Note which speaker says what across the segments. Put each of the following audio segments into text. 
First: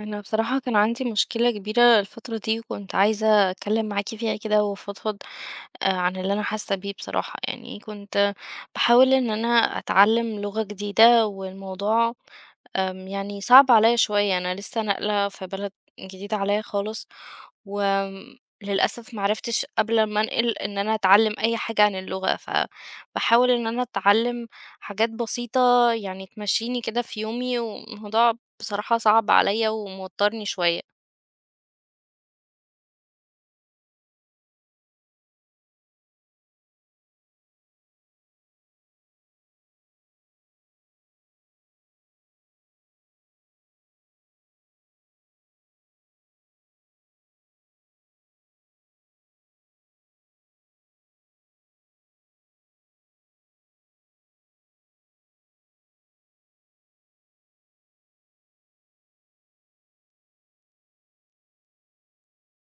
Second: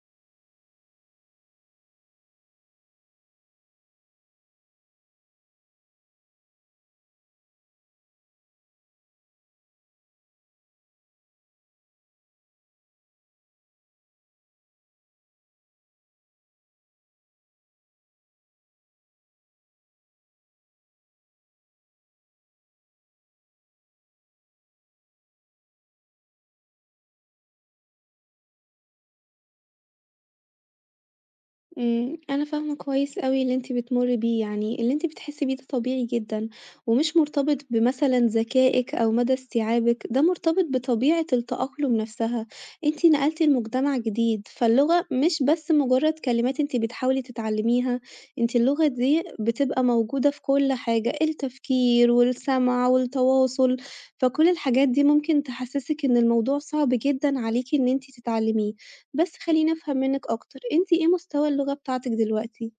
Speaker 1: انا بصراحة كان عندي مشكلة كبيرة الفترة دي، وكنت عايزة اتكلم معاكي فيها كده وافضفض، عن اللي انا حاسة بيه. بصراحة يعني كنت بحاول ان انا اتعلم لغة جديدة، والموضوع يعني صعب عليا شوية. أنا لسه ناقلة في بلد جديدة عليا خالص، وللأسف معرفتش قبل ما أنقل إن أنا أتعلم أي حاجة عن اللغة، فبحاول إن أنا أتعلم حاجات بسيطة يعني تمشيني كده في يومي، والموضوع بصراحة صعب عليا وموترني شوية.
Speaker 2: أنا فاهمة كويس أوي اللي أنتِ بتمُرّي بيه، يعني اللي أنتِ بتحسّي بيه ده طبيعي جدًا، ومش مرتبط بمثلًا ذكائِك أو مدى استيعابِك، ده مرتبط بطبيعة التأقلم نَفْسها، أنتِ نقلتِ لمجتمع جديد، فاللغة مش بس مجرّد كلمات أنتِ بتحاولي تتعلّميها، أنتِ اللغة دي بتبقى موجودة في كل حاجة، التفكير والسمع والتواصل، فكل الحاجات دي ممكن تحسّسِك إن الموضوع صعب جدًا عليكِ إن أنتِ تتعلّميه. بس خلّيني أفهم منِّك أكتر، أنتِ إيه مستوى اللغة بتاعتِك دلوقتي؟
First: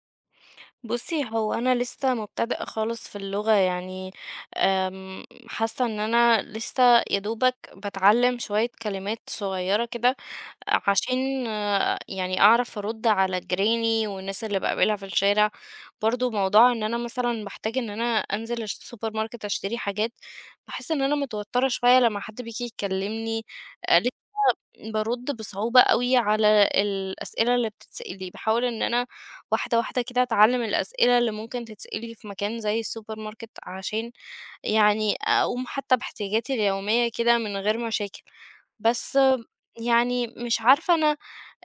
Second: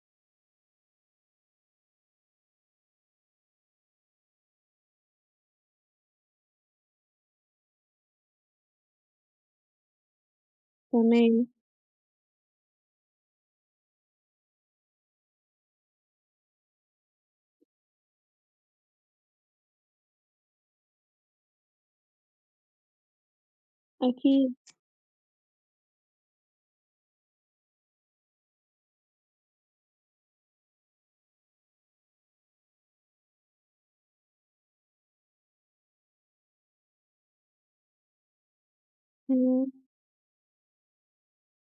Speaker 1: بصي، هو أنا لسه مبتدئة خالص في اللغة، يعني حاسة إن أنا لسه يا دوبك بتعلم شوية كلمات صغيرة كده، عشان
Speaker 2: تمام،
Speaker 1: يعني أعرف أرد على جيراني والناس اللي بقابلها في الشارع. برضو موضوع إن أنا مثلا بحتاج إن أنا أنزل السوبر ماركت أشتري حاجات، بحس إن أنا متوترة شوية لما حد بيجي يكلمني. آه،
Speaker 2: أكيد،
Speaker 1: بارُد بصعوبة أوي على الأسئلة اللي بتتسأل لي، باحاول إن أنا واحدة، واحدة كده أتعلّم الأسئلة اللي ممكن تتسأل لي في مكان زي السوبر ماركت، عشان يعني أقوم حتى باحتياجاتي اليومية كده من غير مشاكل. بس
Speaker 2: إمم،
Speaker 1: يعني مش عارفة أنا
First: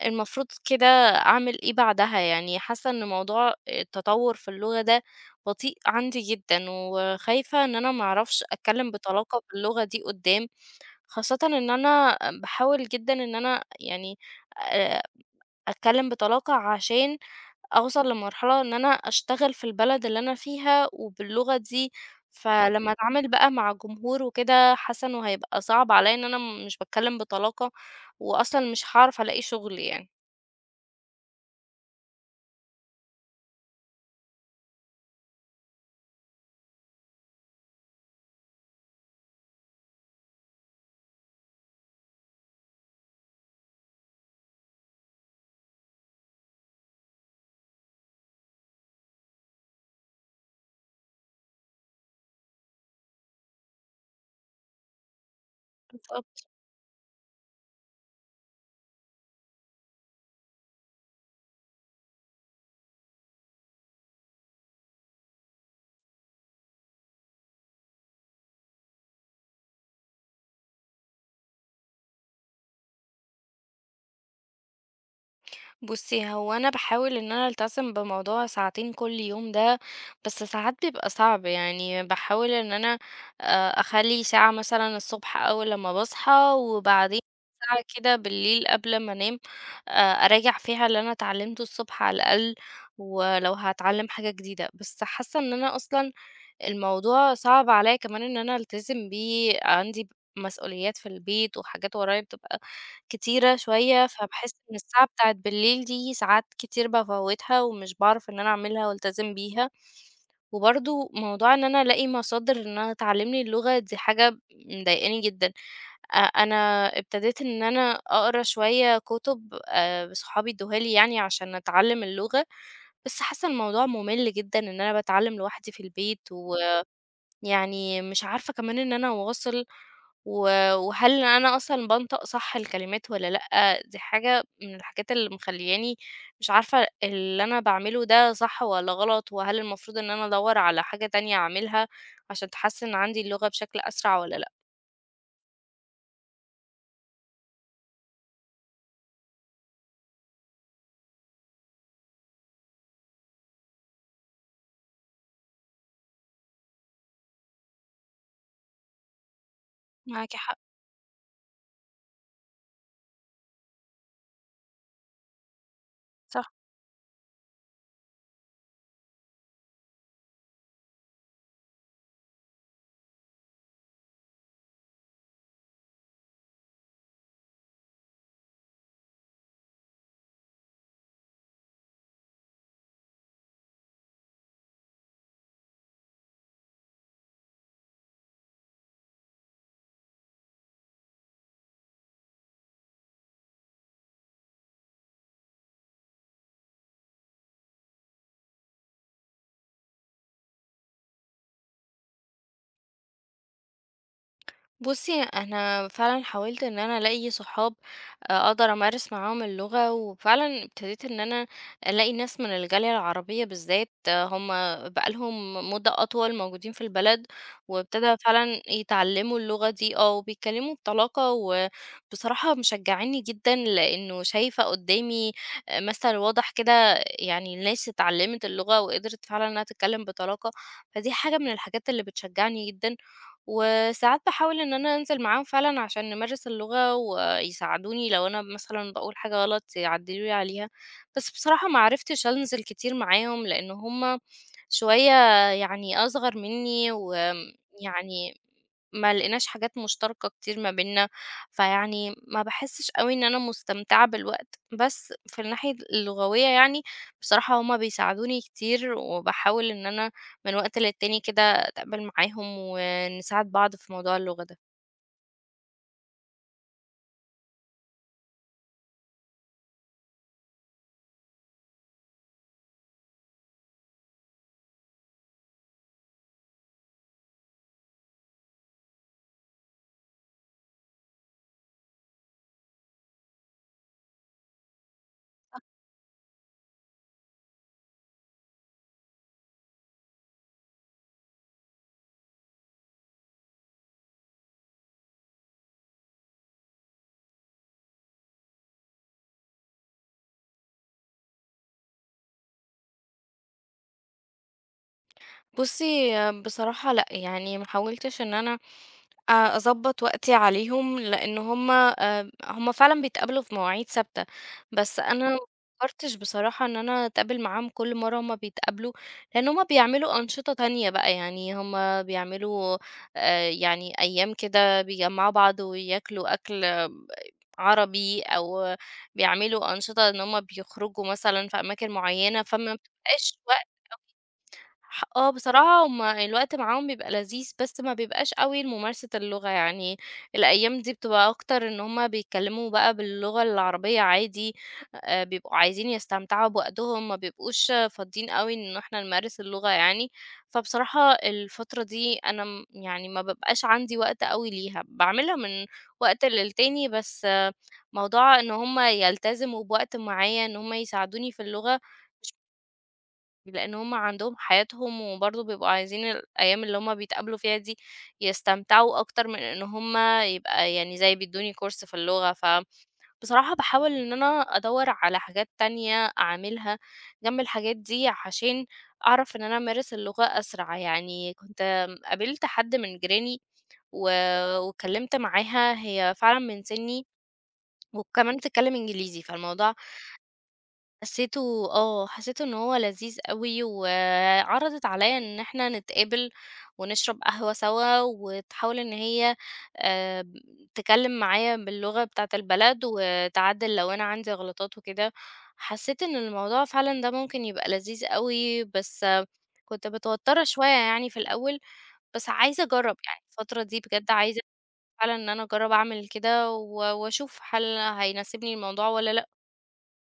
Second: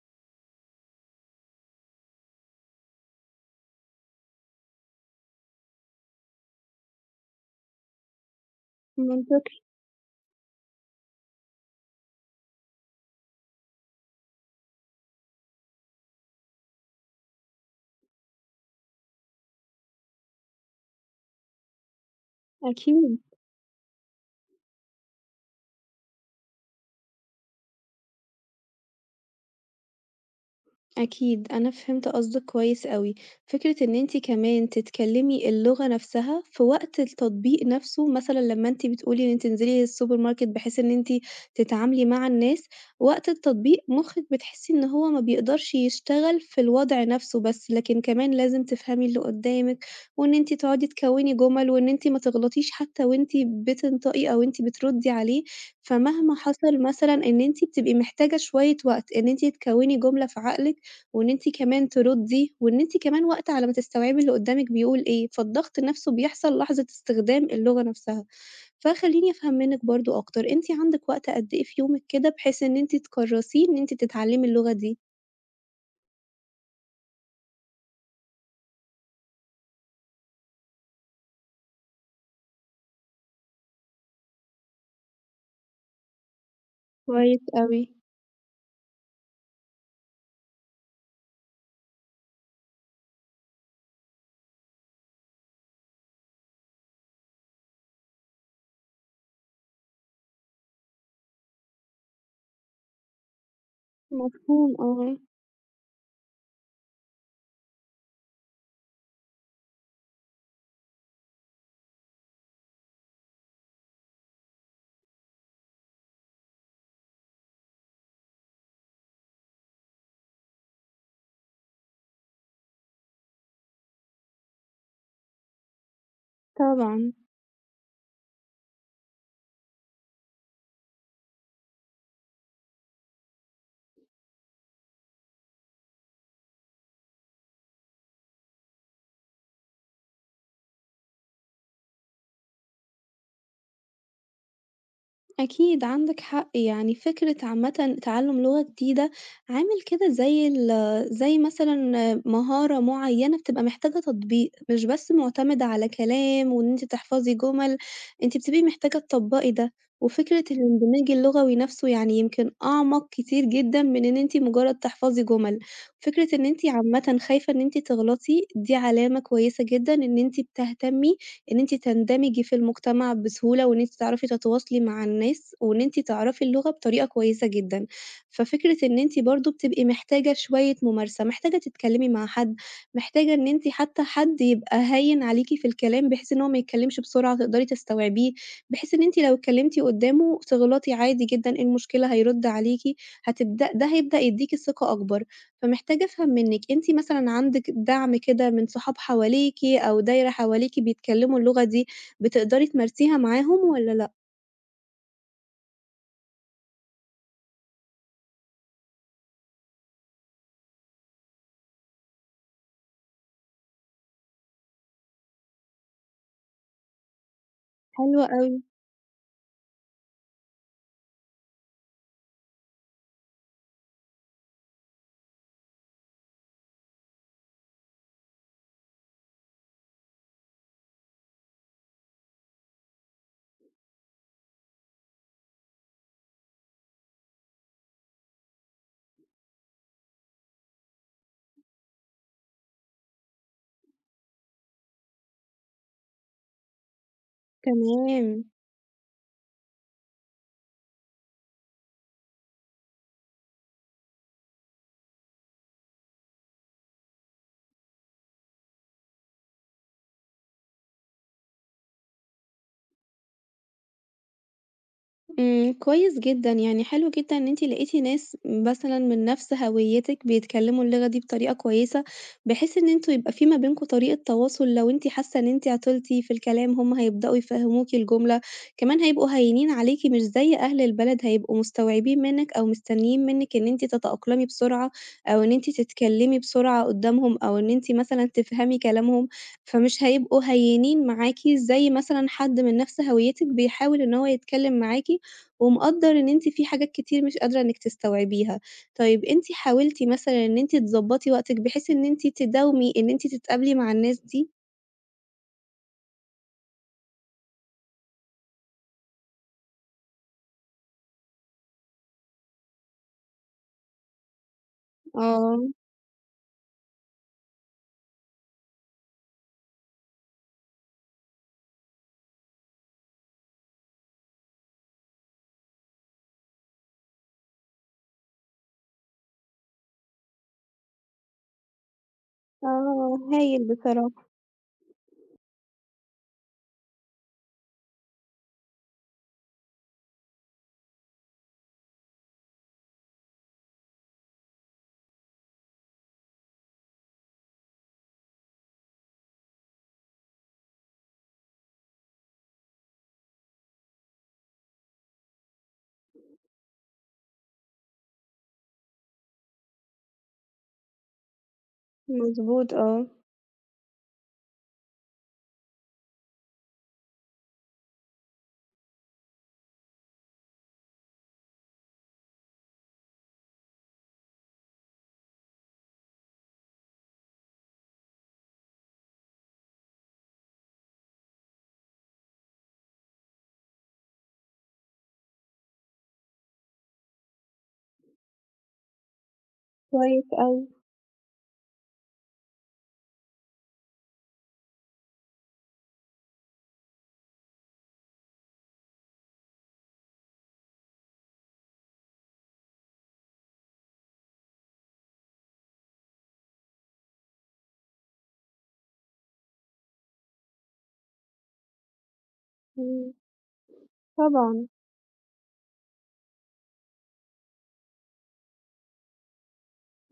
Speaker 1: المفروض كده أعمل إيه بعدها. يعني حاسة إن موضوع التطوّر في اللغة ده بطيء عندي جدًا، وخايفة إن أنا ما أعرفش أتكلّم بطلاقة
Speaker 2: منطقي،
Speaker 1: باللغة دي قُدّام، خاصةً إن أنا باحاول جدًا إن أنا يعني آآ أتكلّم بطلاقة عشان أوصل لمرحلة إن أنا أشتغل في البلد اللي أنا فيها وباللغة دي. فلمّا
Speaker 2: أكيد.
Speaker 1: أتعامل بقى مع جمهور وكده، حاسة إنه هيبقى صعب عليّا إن أنا مش باتكلّم بطلاقة، وأصلًا مش هاعرف ألاقي شغل يعني.
Speaker 2: أكيد، أنا فهمت قصدِك كويس أوي، فكرة إن أنتِ كمان تتكلمي اللغة نفسها في وقت التطبيق نفسه، مثلًا لما أنتِ بتقولي إن أنتِ تنزلي السوبر ماركت بحيث إن أنتِ تتعاملي مع الناس، وقت التطبيق مخِّك بتحسي إن هو ما بيقدرش يشتغل في الوضع نفسه بس، لكن كمان لازم تفهمي اللي قدامِك، وإن أنتِ تقعدي تكوّني جُمل، وإن أنتِ ما تغلطيش حتى وأنتِ بتنطقي أو أنتِ بتردي عليه، فمهما حصل مثلًا إن أنتِ بتبقي محتاجة شوية وقت إن أنتِ تكوّني جملة في عقلِك وإن أنتِ كمان تردّي، وإن أنتِ كمان وقت على ما تستوعبي اللي قدّامِك بيقول إيه، فالضغط نَفْسه بيحصل لحظة استخدام اللغة نَفْسها. فخلّيني أفهم منِّك برضه أكتر، أنتِ عندِك وقت قد إيه في يومِك كده بحيث إن أنتِ تكرّسيه إن أنتِ تتعلّمي اللغة دي؟
Speaker 1: بُصّي، هو أنا باحاول إن أنا ألتزم بموضوع ساعتين كل يوم ده، بس ساعات بيبقى صعب. يعني باحاول إن أنا أخلّي ساعة مثلًا الصبح أول لمّا باصحى، وبعدين
Speaker 2: كويس أوي،
Speaker 1: ساعة كده بالليل قبل ما أنام، أراجع فيها اللي أنا اتعلمته الصبح على الأقل، ولو هاتعلم حاجة جديدة. بس حاسة إن أنا أصلًا الموضوع صعب عليّا كمان إن أنا ألتزم بيه، عندي مسؤوليات في البيت وحاجات ورايا بتبقى كتيرة شوية، فباحس
Speaker 2: مفهوم
Speaker 1: إن الساعة
Speaker 2: آه،
Speaker 1: بتاعة بالليل دي ساعات كتير بافوّتها ومش باعرف إن أنا أعملها وألتزم بيها. وبرضه موضوع إن أنا ألاقي مصادر إنها تعلّمني اللغة دي حاجة مضايقاني جدًا. أنا ابتديت إن أنا أقرا شوية كُتب صحابي ادوها لي يعني عشان أتعلّم اللغة، بس حاسة الموضوع مُمِل جدًا إن أنا باتعلّم لوحدي في البيت، و
Speaker 2: طبعًا.
Speaker 1: يعني مش عارفة كمان إن أنا أواصل. و وهل أنا أصلًا بانطق صح الكلمات والّا لأ؟ دي حاجة من الحاجات اللي مخلّياني مش عارفة اللي أنا باعمله ده صح والّا غلط، وهل المفروض إن أنا أدوّر على حاجة تانية أعملها عشان تحسِّن عندي اللغة بشكل أسرع والّا لأ؟
Speaker 2: أكيد عندك حق، يعني فكرة عامةً تعلم لغة جديدة عامل كده زي مثلًا مهارة معينة بتبقى محتاجة تطبيق، مش بس معتمدة على كلام وإن أنتِ تحفظي جمل، أنتِ بتبقي محتاجة تطبقي ده،
Speaker 1: معاكِ
Speaker 2: وفكرة
Speaker 1: حق.
Speaker 2: الاندماج اللغوي نفسه يعني يمكن أعمق كتير جدًا من إن أنتِ مجرد تحفظي جمل، فكرة إن
Speaker 1: صح.
Speaker 2: أنتِ عامةً خايفة إن أنتِ تغلطي دي علامة كويسة جدًا إن أنتِ بتهتمي إن أنتِ تندمجي في المجتمع بسهولة، وإن أنتِ تعرفي تتواصلي مع الناس، وإن أنتِ تعرفي اللغة بطريقة كويسة جدًا. ففكرة إن أنتِ برضه بتبقي محتاجة شوية ممارسة، محتاجة تتكلمي مع حد، محتاجة إن أنتِ حتى حد يبقى هاين عليكِ في الكلام، بحيث إن هو ما يتكلمش بسرعة تقدري تستوعبيه، بحيث إن أنتِ لو اتكلمتِ قدامه تغلطي عادي جدًا، إيه المشكلة هيرد عليكِ، ده هيبدأ يديكِ ثقة أكبر. فمحتاجة أفهم منِّك، أنتِ مثلًا عندِك دعم كده من صحاب حواليكِ أو دايرة حواليكِ بيتكلموا اللغة دي، بتقدري تمارسيها معاهم والّا لأ؟
Speaker 1: بُصّي، أنا فعلًا حاولت إن أنا ألاقي صحاب أقدر أمارس معاهم اللغة، وفعلًا ابتديت إن أنا ألاقي ناس من الجالية العربية بالذات. هم بقى لهم مدة أطول موجودين في البلد، وابتدى
Speaker 2: حلو أوي،
Speaker 1: فعلًا يتعلموا اللغة دي، وبيتكلموا بطلاقة، وبصراحة مشجعينّي جدًا، لإنه شايفة قدّامي مثل واضح كده. يعني الناس اتعلمت اللغة وقدرت فعلًا إنها تتكلم بطلاقة، فدي حاجة من الحاجات اللي بتشجعني جدًا. وساعات باحاول إن أنا أنزل معاهم فعلًا عشان نمارس اللغة ويساعدوني لو أنا مثلًا باقول حاجة غلط يعدلوا لي عليها، بس بصراحة ما عرفتش أنزل كتير معاهم، لإن هُم شوية يعني أصغر منّي يعني
Speaker 2: تمام.
Speaker 1: ما لقيناش حاجات مشتركة كتير ما بيننا، فيعني ما باحسّش أوي إن أنا مستمتعة بالوقت، بس في الناحية اللغوية يعني بصراحة هُم بيساعدوني كتير، وباحاول إن أنا من وقت للتاني كده أتقابل معاهم ونساعد بعض في موضوع اللغة ده.
Speaker 2: إمم، كويس جدًا، يعني حلو جدًا إن أنتِ لقيتِ ناس مثلًا من نفس هويتِك بيتكلموا اللغة دي بطريقة كويسة، بحيث إن أنتم يبقى في ما بينكم طريقة تواصل لو أنتِ حاسة إن أنتِ عطلتِ في الكلام هُم هيبدأوا يفهموكِ الجملة، كمان هيبقوا هاينين عليكِ مش زي أهل البلد هيبقوا مستوعبين منِك أو مستنيين منِك إن أنتِ تتأقلمي بسرعة، أو إن أنتِ تتكلمي بسرعة قدامهم، أو إن أنتِ مثلًا تفهمي كلامهم، فمش هيبقوا هاينين معاكِ زي مثلًا حد من نفس هويتِك بيحاول إن هو يتكلم معاكِ ومقدّر إن أنتِ في حاجات كتير مش قادرة إنِّك تستوعبيها. طيب أنتِ حاولتِ مثلًا إن أنتِ تضبّطي وقتِك بحيث إن أنتِ تداومي إن أنتِ تتقابلي مع الناس دي؟
Speaker 1: بُصّي، بصراحة لأ، يعني ما حاولتش إن أنا أضبّط وقتي عليهم، لإن هُم هُم فعلًا بيتقابلوا في مواعيد ثابتة، بس أنا ما
Speaker 2: آه،
Speaker 1: فكّرتش بصراحة إن أنا أتقابل معاهم كل مرّة هُم بيتقابلوا، لإن هُم بيعملوا أنشطة تانية بقى. يعني هُم بيعملوا يعني أيام كده بيجمّعوا بعض وياكلوا أكل عربي، أو بيعملوا أنشطة إن هُم بيخرجوا مثلًا في أماكن معيّنة. فما
Speaker 2: آه،
Speaker 1: بتبقاش
Speaker 2: هايل بصراحة،
Speaker 1: ح آه بصراحة هُم الوقت معاهم بيبقى لذيذ، بس ما بيبقاش أوي لممارسة اللغة. يعني الأيام دي بتبقى أكتر إن هُم بيتكلموا بقى باللغة العربية عادي، بيبقوا عايزين يستمتعوا بوقتهم، ما بيبقوش فاضيين أوي إن إحنا نمارس اللغة يعني. فبصراحة الفترة دي أنا يعني ما بابقاش عندي وقت أوي ليها، باعملها من وقت للتاني. بس موضوع إن هُم يلتزموا بوقت معين إن هُم يساعدوني في اللغة
Speaker 2: مضبوط آه،
Speaker 1: لأن هُم عندهم حياتهم، وبرضه بيبقوا عايزين الأيام اللي هُم بيتقابلوا فيها دي يستمتعوا أكتر من إن هُم يبقى يعني زي بيدوني كورس في اللغة. فبصراحة باحاول إن أنا أدوّر على حاجات تانية أعملها جنب الحاجات دي، عشان أعرف إن أنا أمارس اللغة أسرع. يعني كنت قابلت حد من جيراني و واتكلمت معاها، هي فعلًا من سني، وكمان بتتكلم إنجليزي، فالموضوع
Speaker 2: كويس أوي،
Speaker 1: حسيته حسيته إن هو لذيذ أوي، وعرضت عليَّ إن إحنا نتقابل ونشرب قهوة سوا، وتحاول إن هي آآ، تتكلم معايا باللغة بتاعة البلد، وتعدّل لو أنا عندي غلطات وكده. حسيت إن الموضوع فعلًا ده ممكن يبقى لذيذ أوي، بس كنت متوترة شوية يعني في الأول، بس عايزة أجرّب.
Speaker 2: إمم،
Speaker 1: يعني الفترة دي بجد عايزة
Speaker 2: طبعًا.
Speaker 1: فعلًا إن أنا أجرّب أعمل كده، وأشوف هل هيناسبني الموضوع والّا لأ.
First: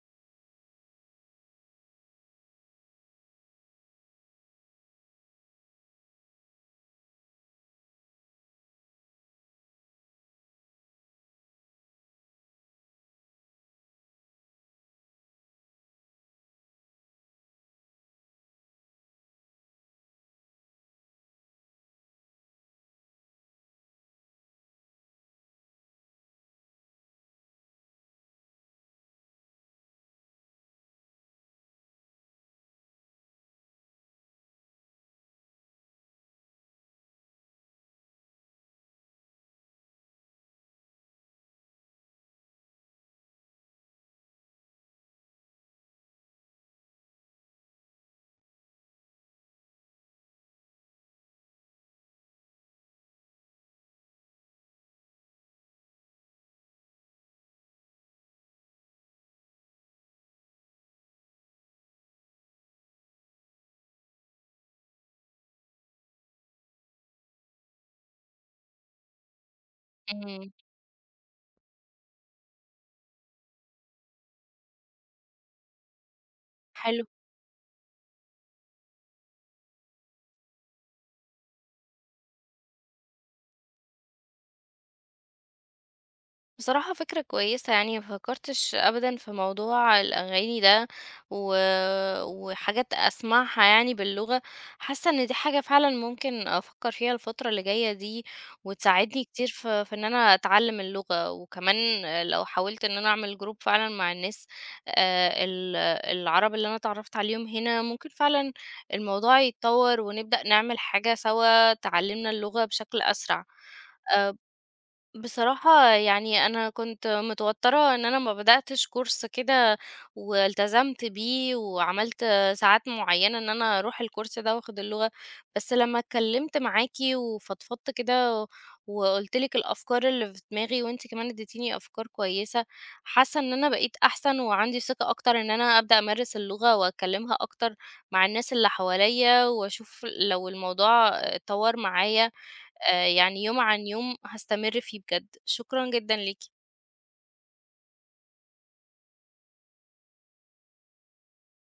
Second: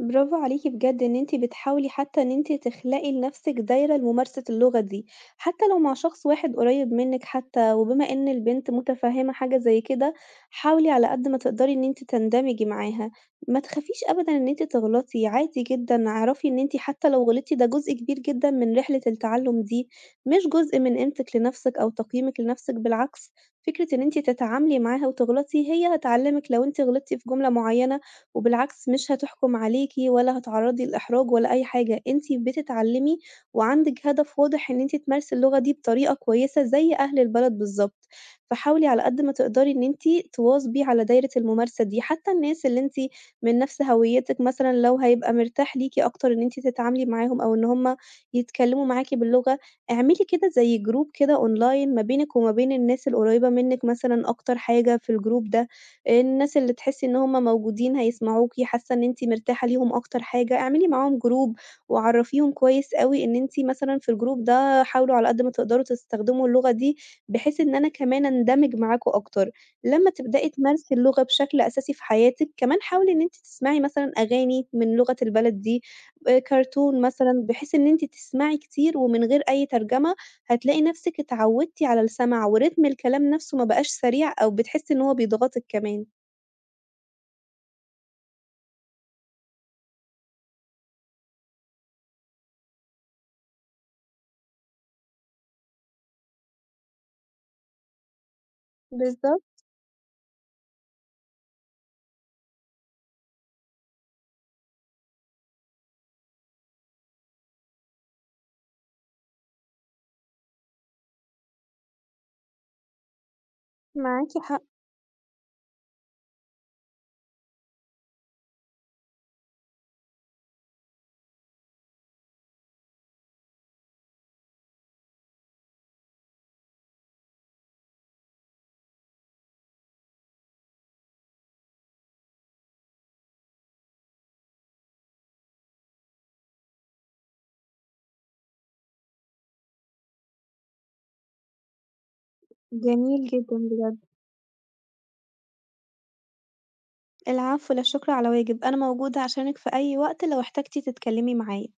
Speaker 2: برافو عليكِ بجد إن أنتِ بتحاولي حتى إن أنتِ تخلقي لنفسِك دايرة لممارسة اللغة دي، حتى لو مع شخص واحد قريب منِّك حتى، وبما إن البنت متفهمة حاجة زي كده، حاولي على قد ما تقدري إن أنتِ تندمجي معاها، ما تخافيش أبدًا إن أنتِ تغلطي، عادي جدًا، اعرفي إن أنتِ حتى لو غلطتِ ده جزء كبير جدًا من رحلة التعلم دي، مش جزء من قيمتِك لنفسِك أو تقييمِك لنفسِك، بالعكس فكرة إن أنتِ تتعاملي معاها وتغلطي هي هتعلمِك لو أنتِ غلطتِ في جملة معينة وبالعكس مش هتحكُم عليكِ ولا هتعرّضي لإحراج ولا أي حاجة، أنتِ بتتعلّمي وعندِك هدف واضح إن أنتِ تمارسي اللغة دي بطريقة كويسة زي أهل البلد بالضبط، فحاولي على قد ما تقدري إن أنتِ تواظبي على دايرة الممارسة دي، حتى الناس اللي أنتِ من نَفْس هويّتِك مثلًا لو هيبقى مرتاح ليكِ أكتر إن أنتِ تتعاملي معاهم أو إن هم يتكلّموا معاكِ باللغة، اعملي كده زي group كده online ما بينِك وما بين الناس القريّبة منِّك مثلًا أكتر حاجة في الgroup ده. الناس اللي تحسّي إن هُم موجودين هيسمعوكِ، حاسّة إن أنتِ مرتاحة ليهم أكتر حاجة، اعملي معاهم جروب وعرّفيهم كويس أوي إن أنتِ مثلًا في الجروب ده حاولوا على قد ما تقدروا تستخدموا اللغة دي، بحيث إن أنا كمان أندمج معاكم أكتر. لمّا تبدئي
Speaker 1: إمم،
Speaker 2: تمارسي اللغة بشكل أساسي في حياتِك، كمان حاولي إن أنتِ تسمعي مثلًا أغاني من لغة البلد دي، كرتون
Speaker 1: حلو.
Speaker 2: مثلًا، بحيث إن أنتِ تسمعي كتير ومن غير أي ترجمة، هتلاقي نَفْسِك اتعوّدتِ على السمع ورتم الكلام نَفْسه ما بقاش سريع أو بتحسّي إن هو بيضغطِك كمان.
Speaker 1: بصراحة فكرة كويسة، يعني ما فكرتش أبدا في موضوع الأغاني ده و... وحاجات أسمعها يعني باللغة. حاسة إن دي حاجة فعلا ممكن أفكر فيها الفترة اللي جاية دي، وتساعدني
Speaker 2: بالضبط،
Speaker 1: كتير في, إن أنا أتعلم اللغة. وكمان لو حاولت إن أنا أعمل جروب فعلا مع الناس، آه، ال- العرب اللي أنا اتعرفت عليهم هنا، ممكن فعلا الموضوع يتطور ونبدأ نعمل حاجة سوا تعلمنا اللغة بشكل أسرع. آه،
Speaker 2: معاكِ حق،
Speaker 1: بصراحة يعني أنا كنت متوترة إن أنا ما بدأتش كورس كده والتزمت بيه وعملت ساعات معينة إن أنا أروح الكورس ده وأخد اللغة، بس لما اتكلمت معاكي وفضفضت كده وقلتلك الأفكار اللي في دماغي وانتي كمان اديتيني أفكار كويسة، حاسة إن أنا بقيت أحسن وعندي ثقة أكتر إن أنا أبدأ أمارس اللغة وأتكلمها أكتر مع الناس اللي حواليا وأشوف لو الموضوع اتطور معايا.
Speaker 2: جميل
Speaker 1: يعني
Speaker 2: جدًا
Speaker 1: يوم عن
Speaker 2: بجد.
Speaker 1: يوم هاستمر فيه بجد، شكرًا جدًا ليكِ.
Speaker 2: العفو، لا شكر على واجب، أنا موجودة عشانِك في أي وقت لو احتجتِ تتكلمي معايا.